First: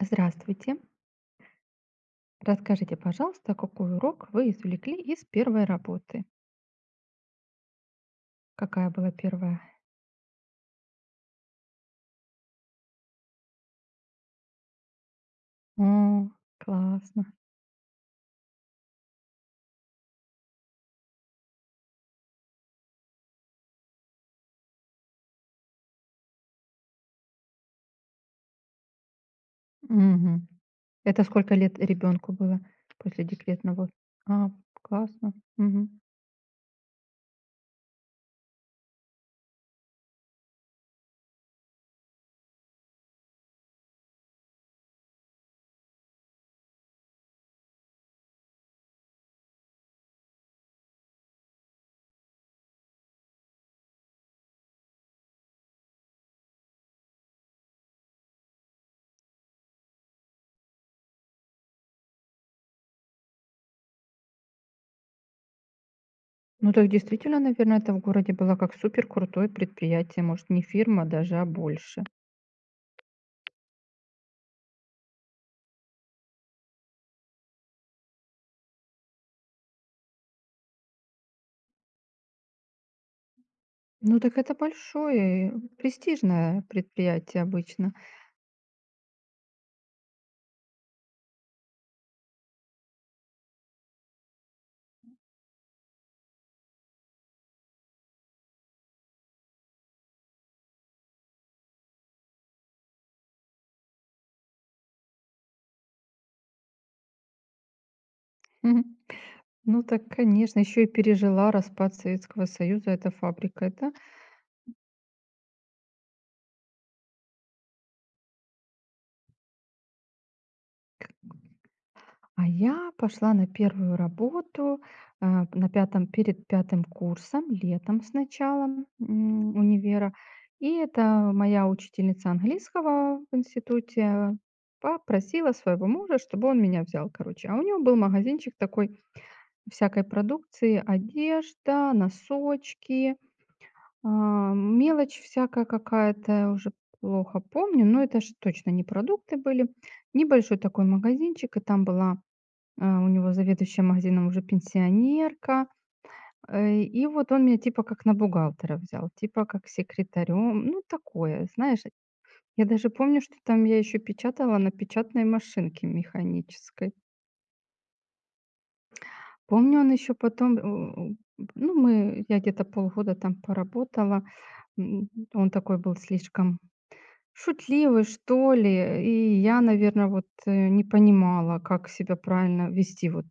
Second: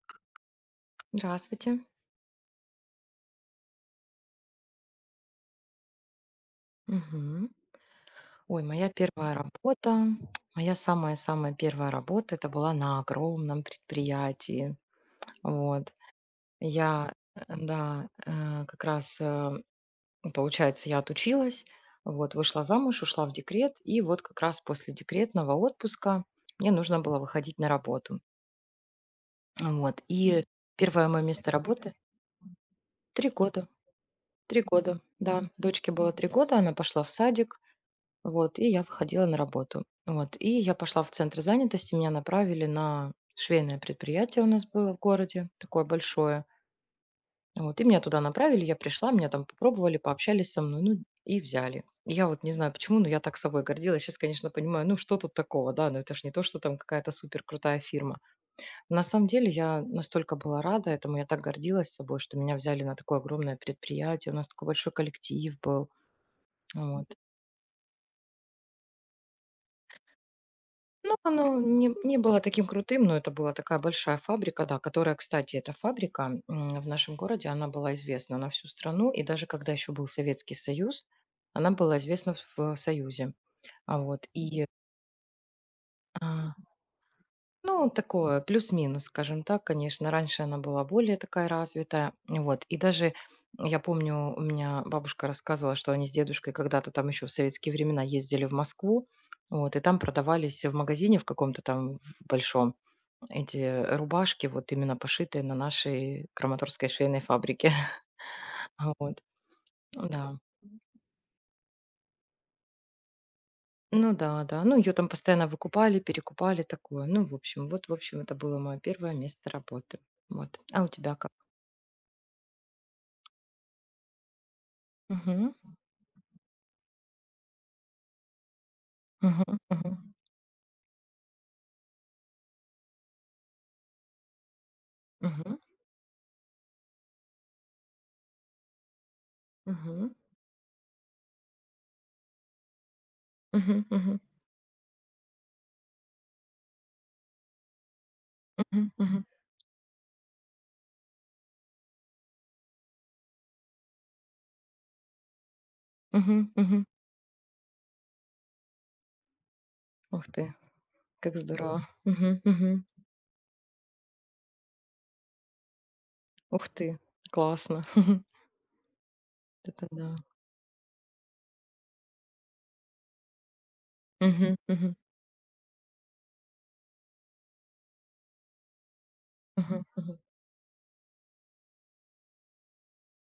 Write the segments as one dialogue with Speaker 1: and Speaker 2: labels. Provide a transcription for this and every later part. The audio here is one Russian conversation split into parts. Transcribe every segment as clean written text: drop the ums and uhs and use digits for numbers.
Speaker 1: Здравствуйте.
Speaker 2: Здравствуйте.
Speaker 1: Расскажите, пожалуйста, какой урок вы извлекли из первой работы?
Speaker 2: Мгм. Ой,
Speaker 1: Какая была первая?
Speaker 2: моя самая-самая первая работа, это была на огромном предприятии. Вот.
Speaker 1: О,
Speaker 2: Я,
Speaker 1: классно.
Speaker 2: э, да, э, Как раз, получается, я отучилась, вот, вышла замуж, ушла в декрет, и вот как раз после декретного отпуска мне нужно было выходить на работу. Вот. И
Speaker 1: Мгм.
Speaker 2: первое мое
Speaker 1: Это
Speaker 2: место
Speaker 1: сколько лет
Speaker 2: работы–
Speaker 1: ребенку было после
Speaker 2: 3 года.
Speaker 1: декретного? А,
Speaker 2: 3 года,
Speaker 1: классно.
Speaker 2: да. Дочке
Speaker 1: Мгм.
Speaker 2: было 3 года, она пошла в садик, вот, и я выходила на работу. Вот, и я пошла в центр занятости, меня направили на швейное предприятие у нас было в городе, такое большое. Вот, и меня туда направили, я пришла, меня там попробовали, пообщались со мной, ну, и взяли. И я вот не знаю почему, но я так собой гордилась. Сейчас, конечно, понимаю, ну что тут такого, да, но это же не то, что там какая-то супер крутая фирма. Но на самом деле я настолько была рада этому, я так гордилась собой, что меня взяли на такое огромное предприятие, у нас такой большой коллектив был.
Speaker 1: Ну, то есть
Speaker 2: Вот.
Speaker 1: действительно, наверное, это в городе было как супер крутое предприятие, может, не фирма
Speaker 2: Ну,
Speaker 1: даже, а
Speaker 2: оно не,
Speaker 1: больше.
Speaker 2: не было таким крутым, но это была такая большая фабрика, да, которая, кстати, эта фабрика в нашем городе, она была известна на всю страну, и даже когда еще был Советский Союз, она была известна в Союзе. А
Speaker 1: Ну,
Speaker 2: вот,
Speaker 1: так это
Speaker 2: и,
Speaker 1: большое,
Speaker 2: а,
Speaker 1: престижное предприятие
Speaker 2: ну,
Speaker 1: обычно.
Speaker 2: такое, плюс-минус, скажем так, конечно, раньше она была более такая развитая, вот, и даже я помню, у меня бабушка рассказывала, что они с дедушкой когда-то там еще в советские времена ездили в Москву, вот, и там продавались в магазине в каком-то там большом, эти, рубашки, вот именно пошитые на нашей краматорской швейной фабрике. А, вот,
Speaker 1: Ну, так,
Speaker 2: да.
Speaker 1: конечно, еще и пережила распад Советского Союза эта фабрика. Это
Speaker 2: Ну да, да. Ну, ее там постоянно выкупали, перекупали, такое. Ну, в общем, вот, в общем, это было мое первое место работы. Вот. А у тебя как?
Speaker 1: А я пошла на первую работу,
Speaker 2: Мгм.
Speaker 1: на пятом перед пятым курсом, летом с началом, универа.
Speaker 2: Мгм.
Speaker 1: И это моя учительница английского в институте попросила
Speaker 2: Мгм.
Speaker 1: своего мужа, чтобы он меня взял, короче. А у него был магазинчик такой всякой
Speaker 2: Мгм.
Speaker 1: продукции: одежда, носочки,
Speaker 2: Мгм. Мгм.
Speaker 1: мелочь всякая какая-то, уже плохо помню, но это ж точно
Speaker 2: Мгм.
Speaker 1: не
Speaker 2: Мгм. Мгм.
Speaker 1: продукты были. Небольшой такой магазинчик, и там была у него заведующая магазином уже пенсионерка.
Speaker 2: Мгм. Мгм.
Speaker 1: И вот он меня типа как на бухгалтера взял, типа как
Speaker 2: Ух ты,
Speaker 1: секретарем. Ну,
Speaker 2: как
Speaker 1: такое, знаешь.
Speaker 2: здорово. Мгм.
Speaker 1: Я
Speaker 2: Мгм.
Speaker 1: даже помню, что там я еще печатала на печатной машинке
Speaker 2: Ух
Speaker 1: механической.
Speaker 2: ты, классно. Вот.
Speaker 1: Помню,
Speaker 2: Это
Speaker 1: он
Speaker 2: да.
Speaker 1: еще потом, ну, я где-то полгода там поработала.
Speaker 2: Мгм. Мгм.
Speaker 1: Он такой был слишком шутливый, что ли. И я,
Speaker 2: Мгм.
Speaker 1: наверное
Speaker 2: Мгм.
Speaker 1: вот, не понимала, как себя правильно вести. Вот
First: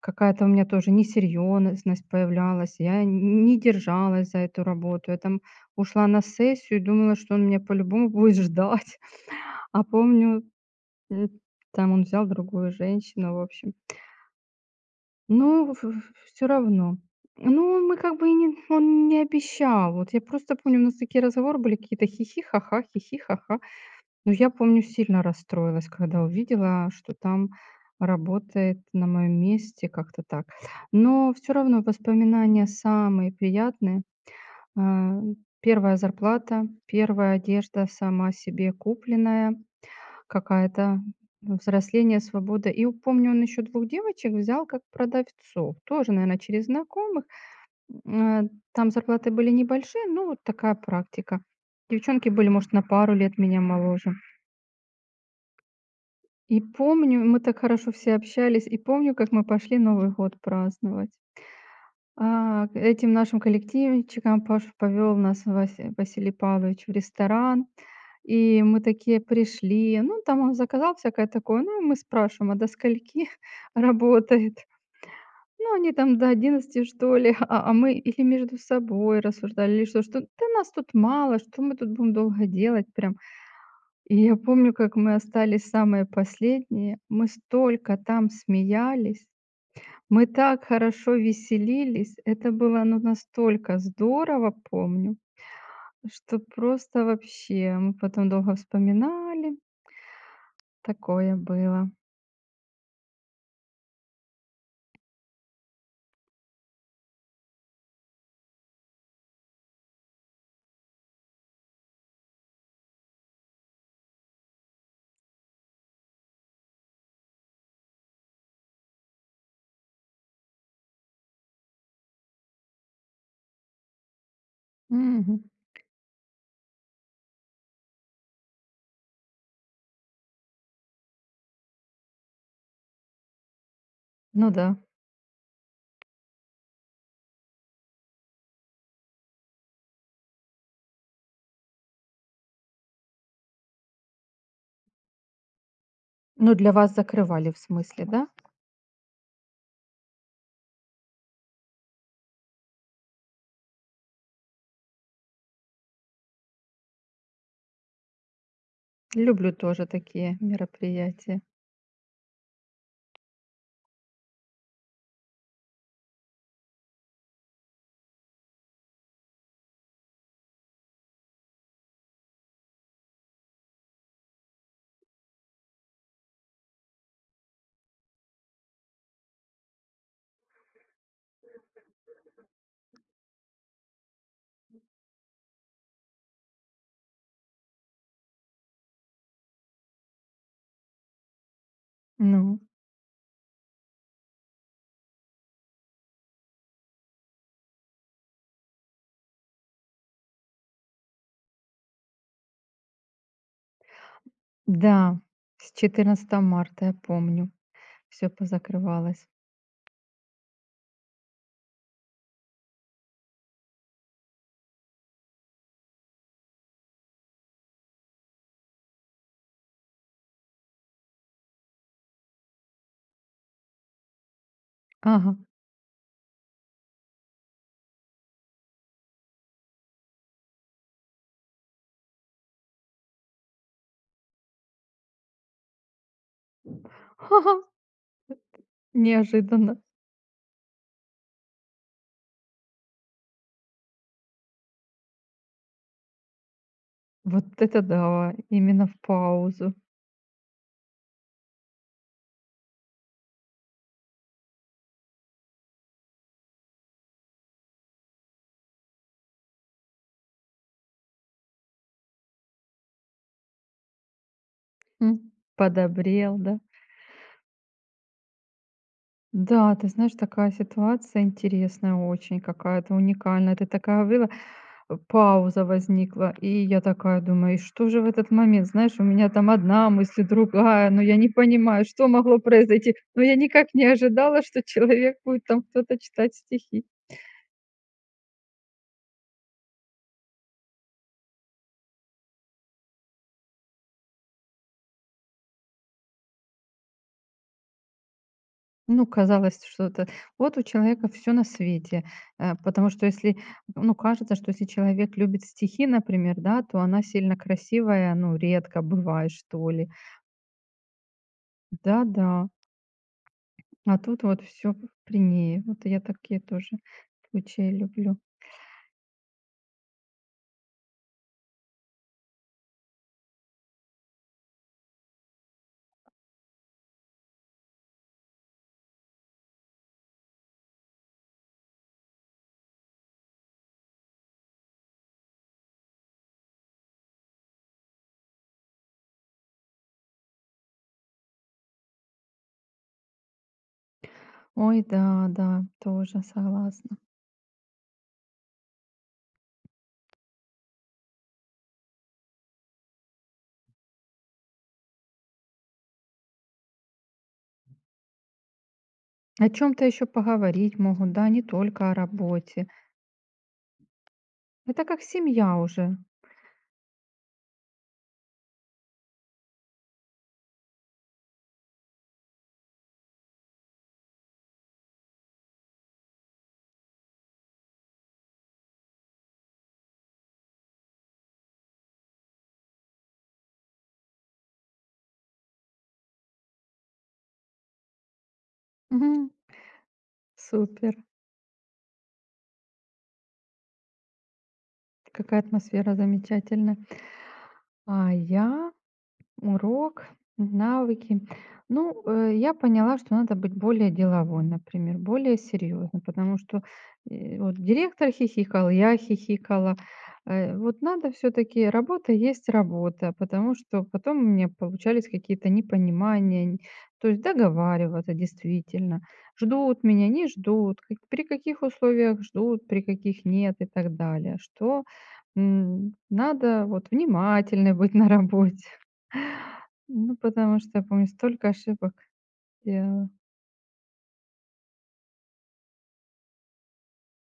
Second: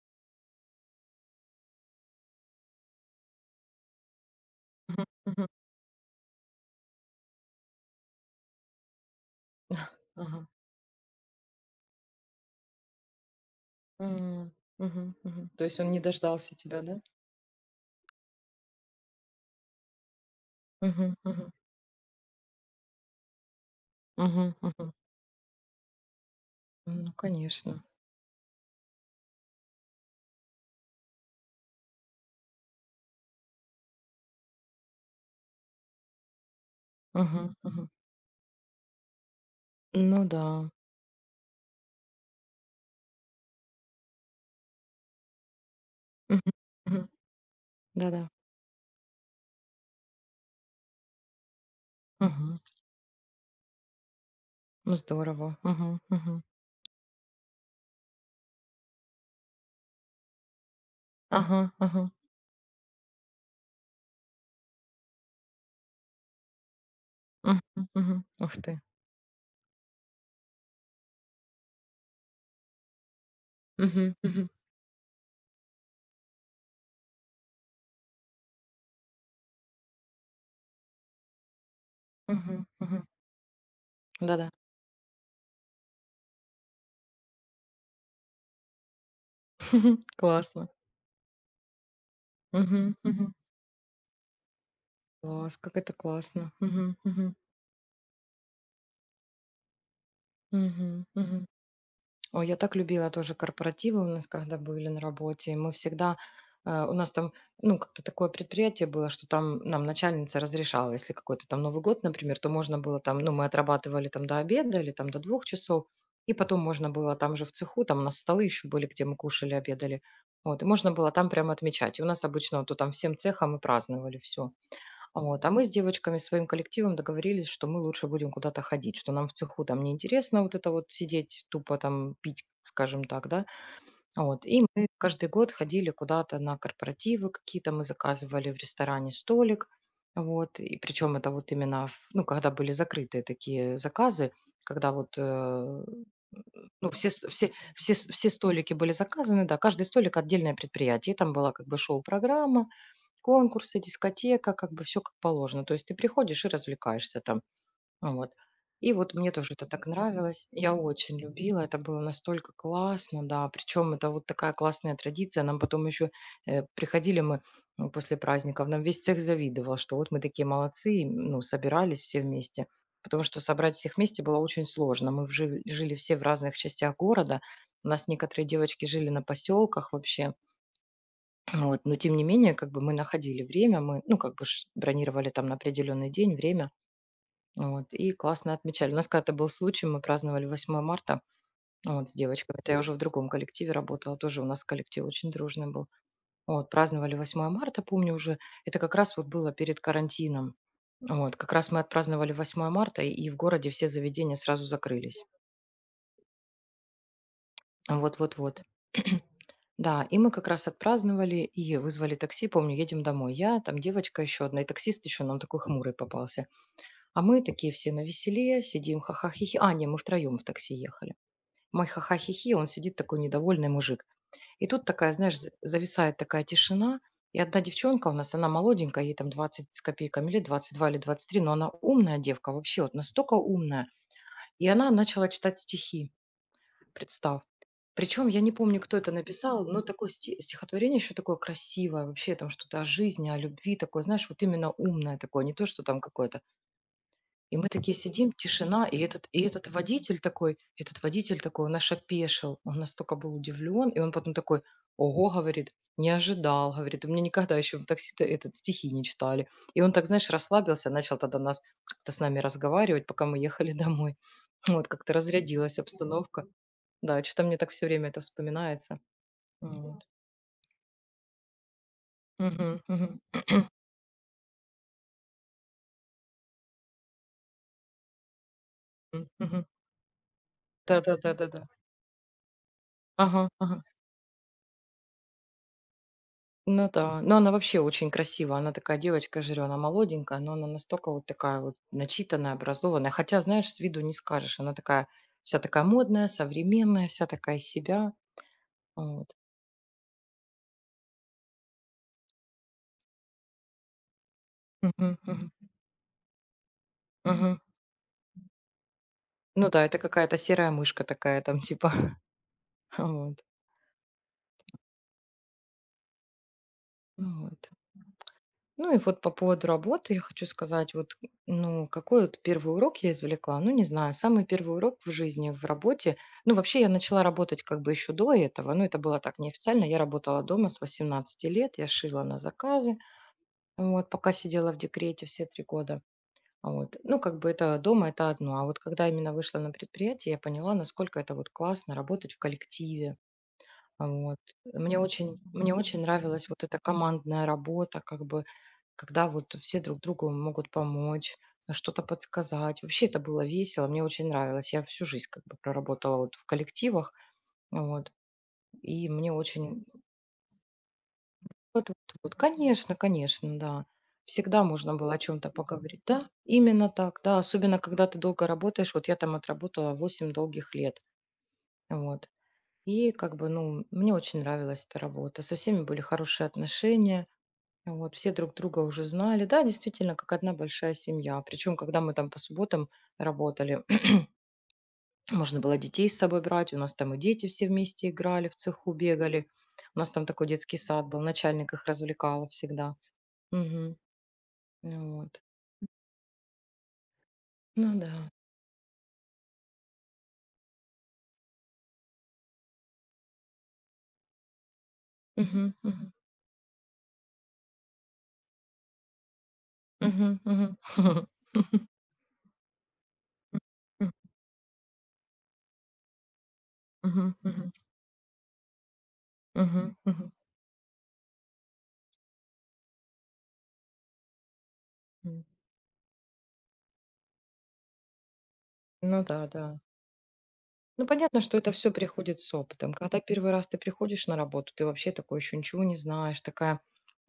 Speaker 1: какая-то у меня тоже несерьезность появлялась. Я н не держалась за эту
Speaker 2: Мгм.
Speaker 1: работу. Я там
Speaker 2: Мгм.
Speaker 1: ушла на сессию и думала, что он меня по-любому будет ждать. А помню,
Speaker 2: Ага.
Speaker 1: м, там он взял другую женщину, в общем.
Speaker 2: М, мгм, мгм. То
Speaker 1: Ну,
Speaker 2: есть он не
Speaker 1: все
Speaker 2: дождался тебя,
Speaker 1: равно.
Speaker 2: да?
Speaker 1: Ну, мы как бы и не он не обещал. Вот я просто помню, у нас
Speaker 2: Мгм,
Speaker 1: такие
Speaker 2: мгм,
Speaker 1: разговоры были какие-то: хихи хи ха-ха, хи ха-ха. Ну, я
Speaker 2: мгм,
Speaker 1: помню,
Speaker 2: мгм.
Speaker 1: сильно расстроилась, когда увидела,
Speaker 2: Ну,
Speaker 1: что там
Speaker 2: конечно.
Speaker 1: работает на моем месте, как-то так. Но все равно воспоминания самые приятные. А, 1-я зарплата, первая
Speaker 2: Мгм,
Speaker 1: одежда
Speaker 2: мгм.
Speaker 1: сама себе купленная
Speaker 2: Ну да.
Speaker 1: какая-то, взросление, свобода. И у помню, он еще двух девочек взял как продавцов, тоже, наверное,
Speaker 2: Мгм,
Speaker 1: через
Speaker 2: мгм.
Speaker 1: знакомых.
Speaker 2: Да-да.
Speaker 1: Там зарплаты были небольшие, но вот такая практика. Девчонки были,
Speaker 2: Мгм.
Speaker 1: может, на пару лет меня моложе.
Speaker 2: Ну, здорово. Мгм, мгм.
Speaker 1: И помню, мы так хорошо все общались, и помню, как мы пошли Новый год праздновать.
Speaker 2: Ага, ага.
Speaker 1: К этим нашим коллективчикам Паша повел нас Василий Павлович в
Speaker 2: Мгм,
Speaker 1: ресторан,
Speaker 2: мгм. Ух
Speaker 1: и
Speaker 2: ты.
Speaker 1: мы такие пришли. Ну, там он заказал всякое такое. Ну, и мы спрашиваем, а до скольки
Speaker 2: Мгм, мгм,
Speaker 1: работает? Ну, они там до 11 что ли, а мы или между собой рассуждали, или что, да нас тут мало, что мы тут будем долго
Speaker 2: мгм,
Speaker 1: делать,
Speaker 2: мгм.
Speaker 1: прям и я
Speaker 2: Да-да.
Speaker 1: помню, как мы остались самые последние. Мы столько там смеялись,
Speaker 2: Мгм.
Speaker 1: мы так
Speaker 2: Классно.
Speaker 1: хорошо веселились. Это было,
Speaker 2: Мгм,
Speaker 1: ну,
Speaker 2: мгм.
Speaker 1: настолько здорово, помню,
Speaker 2: Класс, как это
Speaker 1: что
Speaker 2: классно. Мгм,
Speaker 1: просто
Speaker 2: мгм,
Speaker 1: вообще мы потом долго вспоминали.
Speaker 2: мгм,
Speaker 1: Такое
Speaker 2: мгм.
Speaker 1: было.
Speaker 2: Ой, я так любила тоже корпоративы у нас, когда были на работе. Мы всегда, у нас там, ну, как-то такое предприятие было, что там нам начальница разрешала, если какой-то там Новый год, например, то можно было там, ну, мы отрабатывали там до обеда или там до 2 часов, и потом можно было там же в цеху, там у нас столы еще были, где мы кушали, обедали. Вот, и можно было там прямо отмечать. И у нас обычно вот, то там всем цехом и праздновали все.
Speaker 1: Мгм.
Speaker 2: Вот. А мы с девочками, своим коллективом договорились, что мы лучше будем куда-то ходить, что нам в цеху там неинтересно вот это вот сидеть, тупо там пить, скажем так, да. Вот.
Speaker 1: Ну
Speaker 2: И
Speaker 1: да.
Speaker 2: мы каждый год ходили куда-то на корпоративы какие-то, мы заказывали в ресторане столик, вот. И причем это вот именно, ну, когда были закрытые такие заказы, когда вот
Speaker 1: Ну, для
Speaker 2: ну,
Speaker 1: вас
Speaker 2: все, с- все,
Speaker 1: закрывали, в
Speaker 2: все,
Speaker 1: смысле,
Speaker 2: с-
Speaker 1: да?
Speaker 2: все столики были заказаны, да, каждый столик отдельное предприятие, и там была как бы шоу-программа, конкурсы, дискотека, как бы все как положено. То есть ты приходишь и развлекаешься там. Ну вот. И вот мне
Speaker 1: Люблю
Speaker 2: тоже это так
Speaker 1: тоже такие
Speaker 2: нравилось. Я очень
Speaker 1: мероприятия.
Speaker 2: любила, это было настолько классно, да. Причем это вот такая классная традиция. Нам потом еще приходили мы после праздников, нам весь цех завидовал, что вот мы такие молодцы, и, ну, собирались все вместе. Потому что собрать всех вместе было очень сложно. Мы жили все в разных частях города. У нас некоторые девочки жили на поселках вообще. Вот, но тем не менее, как бы мы находили время, мы, ну, как бы ж бронировали там на определенный день время, вот, и классно отмечали. У нас когда-то был случай, мы праздновали 8 марта, вот, с девочками,
Speaker 1: Ну,
Speaker 2: это я уже в другом коллективе работала, тоже у нас коллектив очень дружный был. Вот, праздновали 8 марта, помню уже, это как раз вот было перед карантином. Вот, как раз мы отпраздновали 8 марта, и в городе все заведения сразу
Speaker 1: да,
Speaker 2: закрылись.
Speaker 1: с 14 марта, я помню,
Speaker 2: Вот,
Speaker 1: все
Speaker 2: вот, вот.
Speaker 1: позакрывалось.
Speaker 2: Да, и мы как раз отпраздновали и вызвали такси. Помню, едем домой. Я, там девочка еще одна, и таксист еще нам такой хмурый попался. А мы такие все навеселее, сидим ха-ха-хи-хи. А, не, мы втроем в такси ехали. Мой ха-ха-хи-хи, он сидит такой недовольный мужик. И тут такая,
Speaker 1: Ага,
Speaker 2: знаешь, зависает такая тишина. И одна девчонка у нас, она молоденькая, ей там 20 с копейками лет, 22 или 23, но она умная девка вообще, вот настолько умная. И она начала читать стихи, представь.
Speaker 1: ха-ха,
Speaker 2: Причем я не помню, кто это написал,
Speaker 1: неожиданно.
Speaker 2: но такое стихотворение еще такое красивое, вообще там что-то о жизни, о любви такое, знаешь, вот именно умное такое, не то, что там какое-то.
Speaker 1: Вот
Speaker 2: И мы
Speaker 1: это
Speaker 2: такие сидим,
Speaker 1: да,
Speaker 2: тишина,
Speaker 1: именно в
Speaker 2: и
Speaker 1: паузу.
Speaker 2: этот водитель такой, он наш опешил, он настолько был удивлен, и он потом такой, ого, говорит, не ожидал, говорит, у меня никогда еще в такси этот стихи не читали. И он так, знаешь, расслабился, начал тогда нас как-то с нами разговаривать, пока мы ехали домой. Вот, как-то разрядилась
Speaker 1: Подобрел,
Speaker 2: обстановка.
Speaker 1: да?
Speaker 2: Да, что то мне так все время это вспоминается.
Speaker 1: Да, ты
Speaker 2: Вот.
Speaker 1: знаешь, такая ситуация интересная очень,
Speaker 2: Мгм,
Speaker 1: какая-то
Speaker 2: мгм,
Speaker 1: уникальная. Ты такая была пауза возникла, и я такая думаю: "И что же в этот момент?" Знаешь, у
Speaker 2: м,
Speaker 1: меня там
Speaker 2: мгм.
Speaker 1: одна мысль, другая, но я не
Speaker 2: Да-да-да-да-да.
Speaker 1: понимаю, что могло произойти. Но я
Speaker 2: Ага,
Speaker 1: никак
Speaker 2: ага.
Speaker 1: не ожидала, что человек будет там кто-то читать стихи.
Speaker 2: Ну да, но она вообще очень красивая. Она такая девочка, я же говорю, она молоденькая, но она настолько вот такая вот начитанная, образованная. Хотя, знаешь, с виду не скажешь. Она такая вся такая модная, современная, вся такая из себя.
Speaker 1: Ну,
Speaker 2: Вот.
Speaker 1: казалось, что-то вот у человека все на свете. Потому что если, ну, кажется, что если
Speaker 2: Мгм,
Speaker 1: человек
Speaker 2: мгм,
Speaker 1: любит стихи, например, да, то она сильно
Speaker 2: мгм.
Speaker 1: красивая, ну, редко бывает,
Speaker 2: Ну
Speaker 1: что
Speaker 2: да,
Speaker 1: ли.
Speaker 2: это какая-то серая мышка такая там типа.
Speaker 1: Да-да,
Speaker 2: Вот.
Speaker 1: а тут вот все при ней. Вот я такие тоже
Speaker 2: Ну вот.
Speaker 1: случаи люблю.
Speaker 2: Ну и вот по поводу работы я хочу сказать, вот, ну, какой вот первый урок я извлекла, ну, не знаю, самый первый урок в жизни, в работе, ну, вообще я начала работать как бы еще до этого, ну, это было так неофициально, я работала дома с 18 лет, я шила на заказы, вот, пока сидела в декрете все 3 года, вот, ну, как бы это дома, это одно, а вот когда именно вышла на предприятие, я поняла, насколько это вот классно работать в коллективе, вот.
Speaker 1: Ой,
Speaker 2: Мне
Speaker 1: да,
Speaker 2: очень
Speaker 1: да,
Speaker 2: мне очень
Speaker 1: тоже
Speaker 2: нравилась вот эта
Speaker 1: согласна.
Speaker 2: командная работа, как бы, когда вот все друг другу могут помочь, а, что-то подсказать. Вообще это было весело, мне очень нравилось. Я всю жизнь как бы проработала вот в коллективах, вот, и мне
Speaker 1: О чем
Speaker 2: очень.
Speaker 1: то еще поговорить могут, да, не
Speaker 2: Вот,
Speaker 1: только о
Speaker 2: вот, вот,
Speaker 1: работе.
Speaker 2: конечно, конечно, да. Всегда
Speaker 1: Это
Speaker 2: можно
Speaker 1: как
Speaker 2: было о чем-то
Speaker 1: семья уже.
Speaker 2: поговорить. Да, именно так, да. Особенно, когда ты долго работаешь. Вот я там отработала 8 долгих лет. Вот. И как бы, ну, мне очень нравилась эта работа. Со всеми были хорошие отношения. Вот, все друг друга уже знали. Да, действительно, как одна большая семья. Причем, когда мы там по субботам работали, можно было детей с собой брать. У нас там и дети все вместе играли, в цеху
Speaker 1: Мгм.
Speaker 2: бегали. У нас там такой детский
Speaker 1: Супер.
Speaker 2: сад был. Начальник их развлекал всегда. Мгм.
Speaker 1: Какая
Speaker 2: Вот.
Speaker 1: атмосфера замечательная.
Speaker 2: Ну
Speaker 1: А
Speaker 2: да.
Speaker 1: я урок, навыки. Ну, я поняла, что надо быть более деловой, например, более
Speaker 2: Мгм,
Speaker 1: серьезной,
Speaker 2: мгм,
Speaker 1: потому что вот директор хихикал, я хихикала.
Speaker 2: мгм, мгм.
Speaker 1: Вот надо все-таки работа есть работа, потому что потом у меня получались какие-то непонимания, то есть
Speaker 2: Мгм, мгм, мгм,
Speaker 1: договариваться действительно. Ждут
Speaker 2: мгм.
Speaker 1: меня, не ждут, при каких условиях ждут, при каких нет и так далее. Что надо вот внимательной быть на работе.
Speaker 2: Ну да, да.
Speaker 1: Ну, потому что я
Speaker 2: Ну,
Speaker 1: помню,
Speaker 2: понятно,
Speaker 1: столько
Speaker 2: что это все
Speaker 1: ошибок
Speaker 2: приходит с опытом.
Speaker 1: делала.
Speaker 2: Когда первый раз ты приходишь на работу, ты вообще такой еще ничего не знаешь, такая,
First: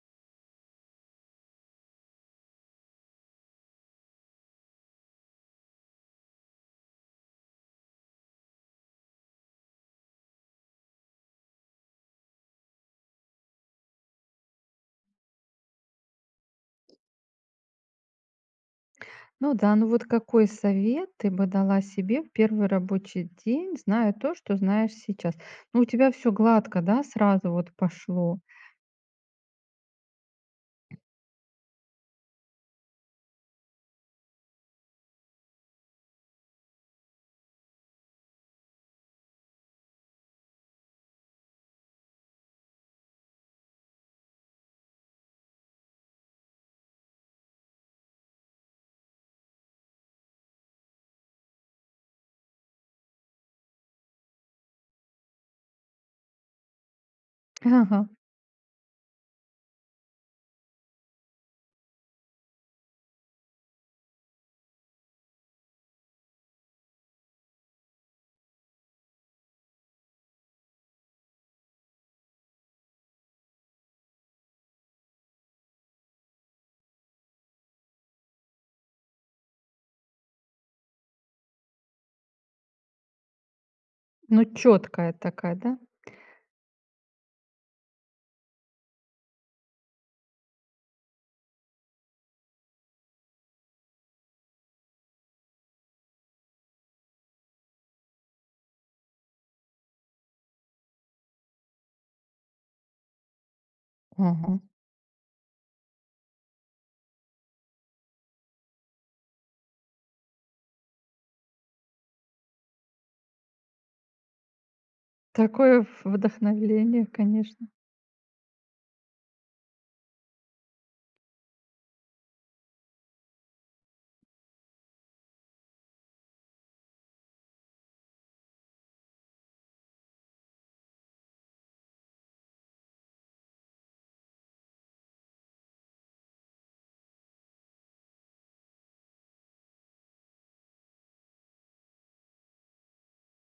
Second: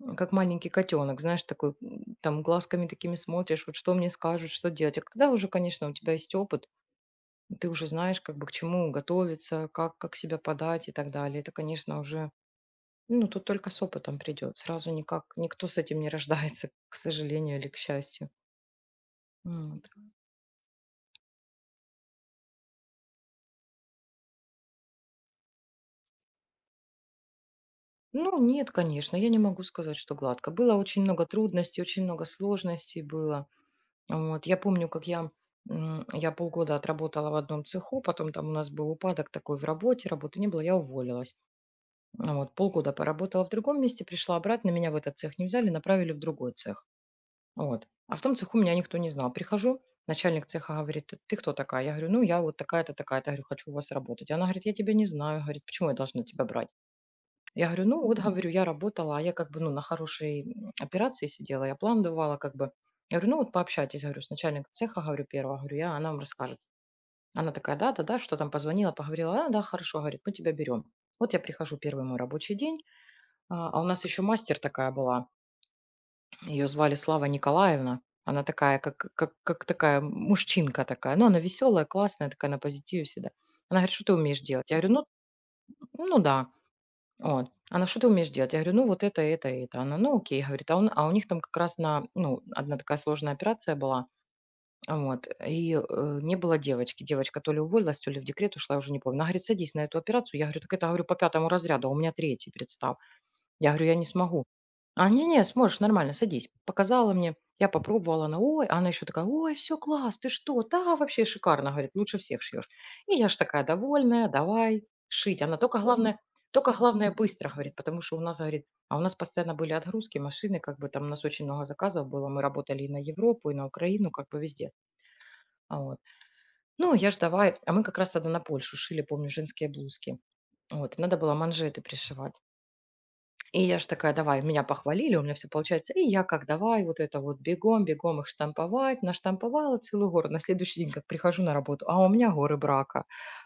Speaker 2: как маленький котенок, знаешь, такой, там глазками такими смотришь, вот что мне скажут, что делать. А когда уже, конечно, у тебя есть опыт, ты уже знаешь, как бы к чему готовиться, как себя подать и так далее. Это, конечно, уже, ну, тут только с опытом придет. Сразу никак, никто с этим не рождается, к сожалению или к счастью.
Speaker 1: Ну да, ну
Speaker 2: Вот.
Speaker 1: вот какой совет ты бы дала себе в первый рабочий день, зная то, что знаешь сейчас? Ну, у тебя все гладко, да, сразу вот
Speaker 2: Ну,
Speaker 1: пошло.
Speaker 2: нет, конечно, я не могу сказать, что гладко. Было очень много трудностей, очень много сложностей было. Вот. Я помню, как я полгода отработала в одном цеху, потом там у нас был упадок такой в работе, работы не было, я уволилась. Ну вот. Полгода поработала в другом месте, пришла обратно, меня в этот цех не взяли, направили в другой цех. Вот. А в том цеху меня никто не знал. Прихожу, начальник цеха говорит, ты кто такая? Я говорю, ну я вот такая-то, такая-то, говорю, хочу у вас работать. Она говорит, я тебя не знаю, говорит, почему я должна тебя брать? Я говорю, ну
Speaker 1: Ага.
Speaker 2: вот, говорю, я работала, а я как бы, ну, на хорошей операции сидела, я план давала, как бы. Я говорю, ну вот пообщайтесь, говорю, с начальником цеха, говорю, первого, говорю, я, она вам расскажет. Она такая, да, да, да, что там, позвонила, поговорила, а, да, хорошо, говорит, мы тебя берем. Вот я прихожу, первый мой рабочий день, а у нас еще мастер такая была, ее звали Слава Николаевна, она такая, как такая мужчинка такая, ну, она веселая, классная, такая на позитиве всегда. Она говорит, что ты умеешь
Speaker 1: Ну,
Speaker 2: делать? Я говорю, ну,
Speaker 1: четкая такая, да?
Speaker 2: ну да. Вот. Она: "Что ты умеешь делать?" Я говорю: "Ну, вот это это". Она: "Ну, окей". Говорит, а он а у них там как раз на ну, одна такая сложная операция была. Вот. И не было девочки. Девочка то ли уволилась, то ли в декрет ушла, я уже не помню. Она говорит: "Садись на эту операцию". Я говорю: "Так это, говорю, по пятому разряду, а у меня третий представь". Я говорю: "Я не смогу".
Speaker 1: Ага.
Speaker 2: А, не-не, сможешь, нормально, садись. Показала мне, я попробовала, она: "Ой". Она еще такая: "Ой, все класс, ты что? Да, вообще шикарно". Говорит: "Лучше всех шьешь". И я ж такая довольная: "Давай шить". Она только
Speaker 1: Такое
Speaker 2: главное только
Speaker 1: вдохновление,
Speaker 2: главное быстро,
Speaker 1: конечно.
Speaker 2: говорит, потому что у нас, говорит, а у нас постоянно были отгрузки, машины, как бы там у нас очень много заказов было, мы работали и на Европу, и на Украину, как бы везде. А, вот. Ну, я ж давай, а мы как раз тогда на Польшу шили, помню, женские блузки. Вот, и надо было манжеты пришивать. И я ж такая: "Давай". Меня похвалили, у меня все получается. И я как: "Давай вот это вот бегом, бегом их штамповать". Наштамповала целую гору. На следующий день как прихожу на работу, а у меня горы брака.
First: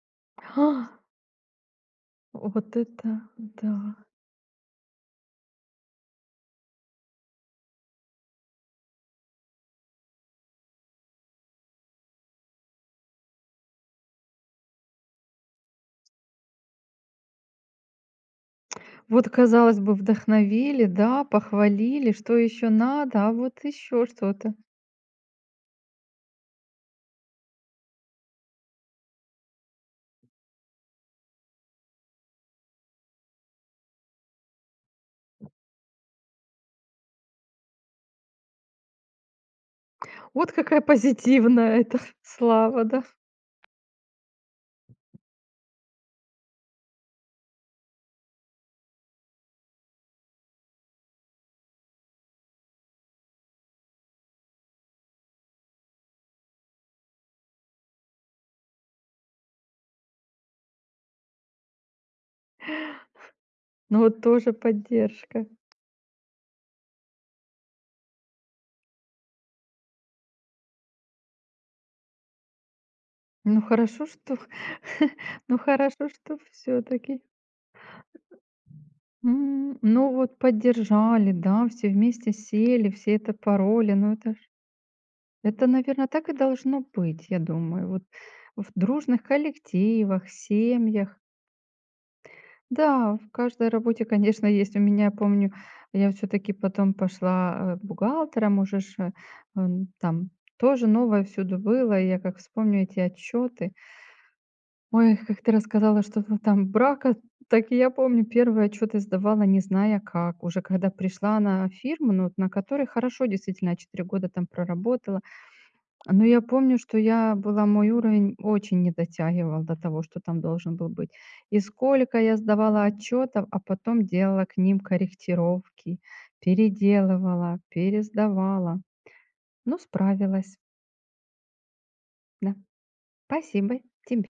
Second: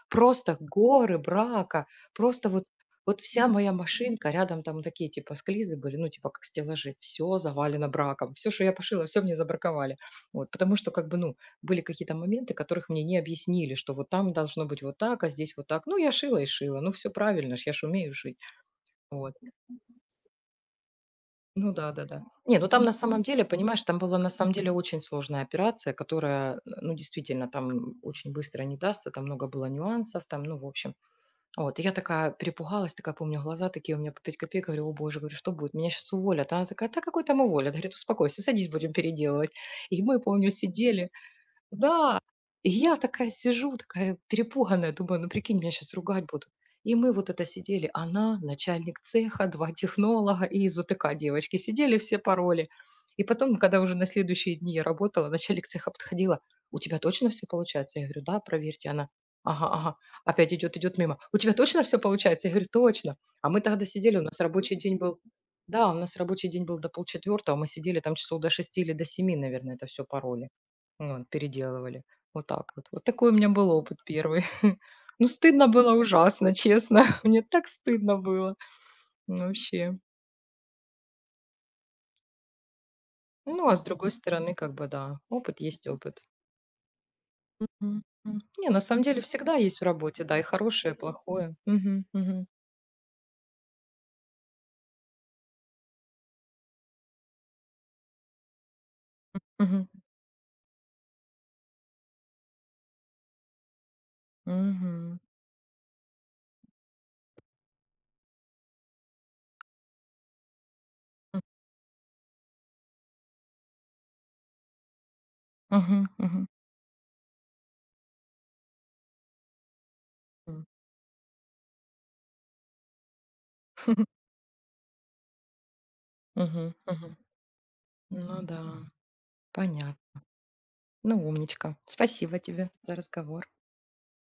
Speaker 2: Просто
Speaker 1: А,
Speaker 2: горы брака. Просто вот
Speaker 1: вот
Speaker 2: вот
Speaker 1: это,
Speaker 2: вся моя
Speaker 1: да.
Speaker 2: машинка, рядом там такие типа склизы были, ну типа как стеллажи, все завалено браком. Все, что я пошила, все мне забраковали. Вот, потому что как бы, ну, были какие-то моменты, которых мне не объяснили, что вот там должно быть вот так, а здесь вот так. Ну, я шила и шила, ну все правильно ж, я ж умею шить.
Speaker 1: Вот,
Speaker 2: Вот.
Speaker 1: казалось бы, вдохновили, да,
Speaker 2: Ну да,
Speaker 1: похвалили,
Speaker 2: да-да.
Speaker 1: что
Speaker 2: Не, ну
Speaker 1: еще
Speaker 2: там на самом
Speaker 1: надо, а
Speaker 2: деле,
Speaker 1: вот
Speaker 2: понимаешь, там
Speaker 1: еще
Speaker 2: была на самом
Speaker 1: что-то.
Speaker 2: деле очень сложная операция, которая, ну, действительно, там очень быстро не дастся, там много было нюансов, там, ну, в общем. Вот, и я такая перепугалась, такая, помню, глаза такие у меня по 5 копеек, говорю, о боже, говорю, что будет, меня сейчас уволят. А она такая, да какой там уволят? Говорит, успокойся, садись, будем переделывать. И мы, помню,
Speaker 1: Вот какая
Speaker 2: сидели,
Speaker 1: позитивная эта
Speaker 2: да. И
Speaker 1: слава,
Speaker 2: я
Speaker 1: да.
Speaker 2: такая сижу, такая перепуганная, думаю, ну прикинь, меня сейчас ругать будут. И мы вот это сидели, она, начальник цеха, два технолога и из УТК девочки. Сидели все пароли. И потом, когда уже на следующие дни я работала, начальник цеха подходила, у тебя точно все получается? Я говорю, да, проверьте. Она, ага, ага, опять идет, идет мимо. У тебя точно все получается? Я говорю, точно. А мы тогда
Speaker 1: Ну
Speaker 2: сидели, у
Speaker 1: вот
Speaker 2: нас
Speaker 1: тоже
Speaker 2: рабочий день был,
Speaker 1: поддержка.
Speaker 2: да, у нас рабочий день был до полчетвертого, мы сидели там часов до шести или до семи, наверное, это все пароли. Вот, переделывали. Вот так вот. Вот такой у меня
Speaker 1: Ну
Speaker 2: был опыт
Speaker 1: хорошо, что
Speaker 2: первый. Ну,
Speaker 1: ну
Speaker 2: стыдно было
Speaker 1: хорошо, что
Speaker 2: ужасно,
Speaker 1: все
Speaker 2: честно.
Speaker 1: таки
Speaker 2: Мне так стыдно было. Ну, вообще.
Speaker 1: ну вот поддержали, да, все вместе сели, все это
Speaker 2: Ну, а с
Speaker 1: пароли.
Speaker 2: другой
Speaker 1: Ну это ж
Speaker 2: стороны, как бы, да, опыт
Speaker 1: это,
Speaker 2: есть
Speaker 1: наверное,
Speaker 2: опыт.
Speaker 1: так и должно быть, я думаю.
Speaker 2: Мгм,
Speaker 1: Вот
Speaker 2: м. Не,
Speaker 1: в
Speaker 2: на самом деле
Speaker 1: дружных
Speaker 2: всегда есть в работе,
Speaker 1: коллективах,
Speaker 2: да, и хорошее, и
Speaker 1: семьях.
Speaker 2: плохое. Мгм, мгм,
Speaker 1: Да, в каждой работе, конечно, есть. У меня, помню, я все таки потом пошла, бухгалтером уже ж,
Speaker 2: мгм,
Speaker 1: там тоже новое всюду было. И я как вспомню эти отчеты. Ой,
Speaker 2: мгм,
Speaker 1: как ты рассказала что-то там брака, так и я помню, первое чё-то сдавала, не зная как. Уже когда пришла на фирму, ну, вот, на которой хорошо, действительно, я 4 года там проработала.
Speaker 2: мгм,
Speaker 1: Но я
Speaker 2: мгм,
Speaker 1: помню, что я была, мой уровень очень не дотягивал до того, что там
Speaker 2: м,
Speaker 1: должен был быть. И сколько я сдавала отчетов, а потом делала к ним корректировки,
Speaker 2: мгм, мгм.
Speaker 1: переделывала,
Speaker 2: Ну
Speaker 1: пересдавала.
Speaker 2: да,
Speaker 1: Ну,
Speaker 2: понятно.
Speaker 1: справилась.
Speaker 2: Ну, умничка. Спасибо
Speaker 1: Да.
Speaker 2: тебе за разговор.
Speaker 1: Спасибо тебе.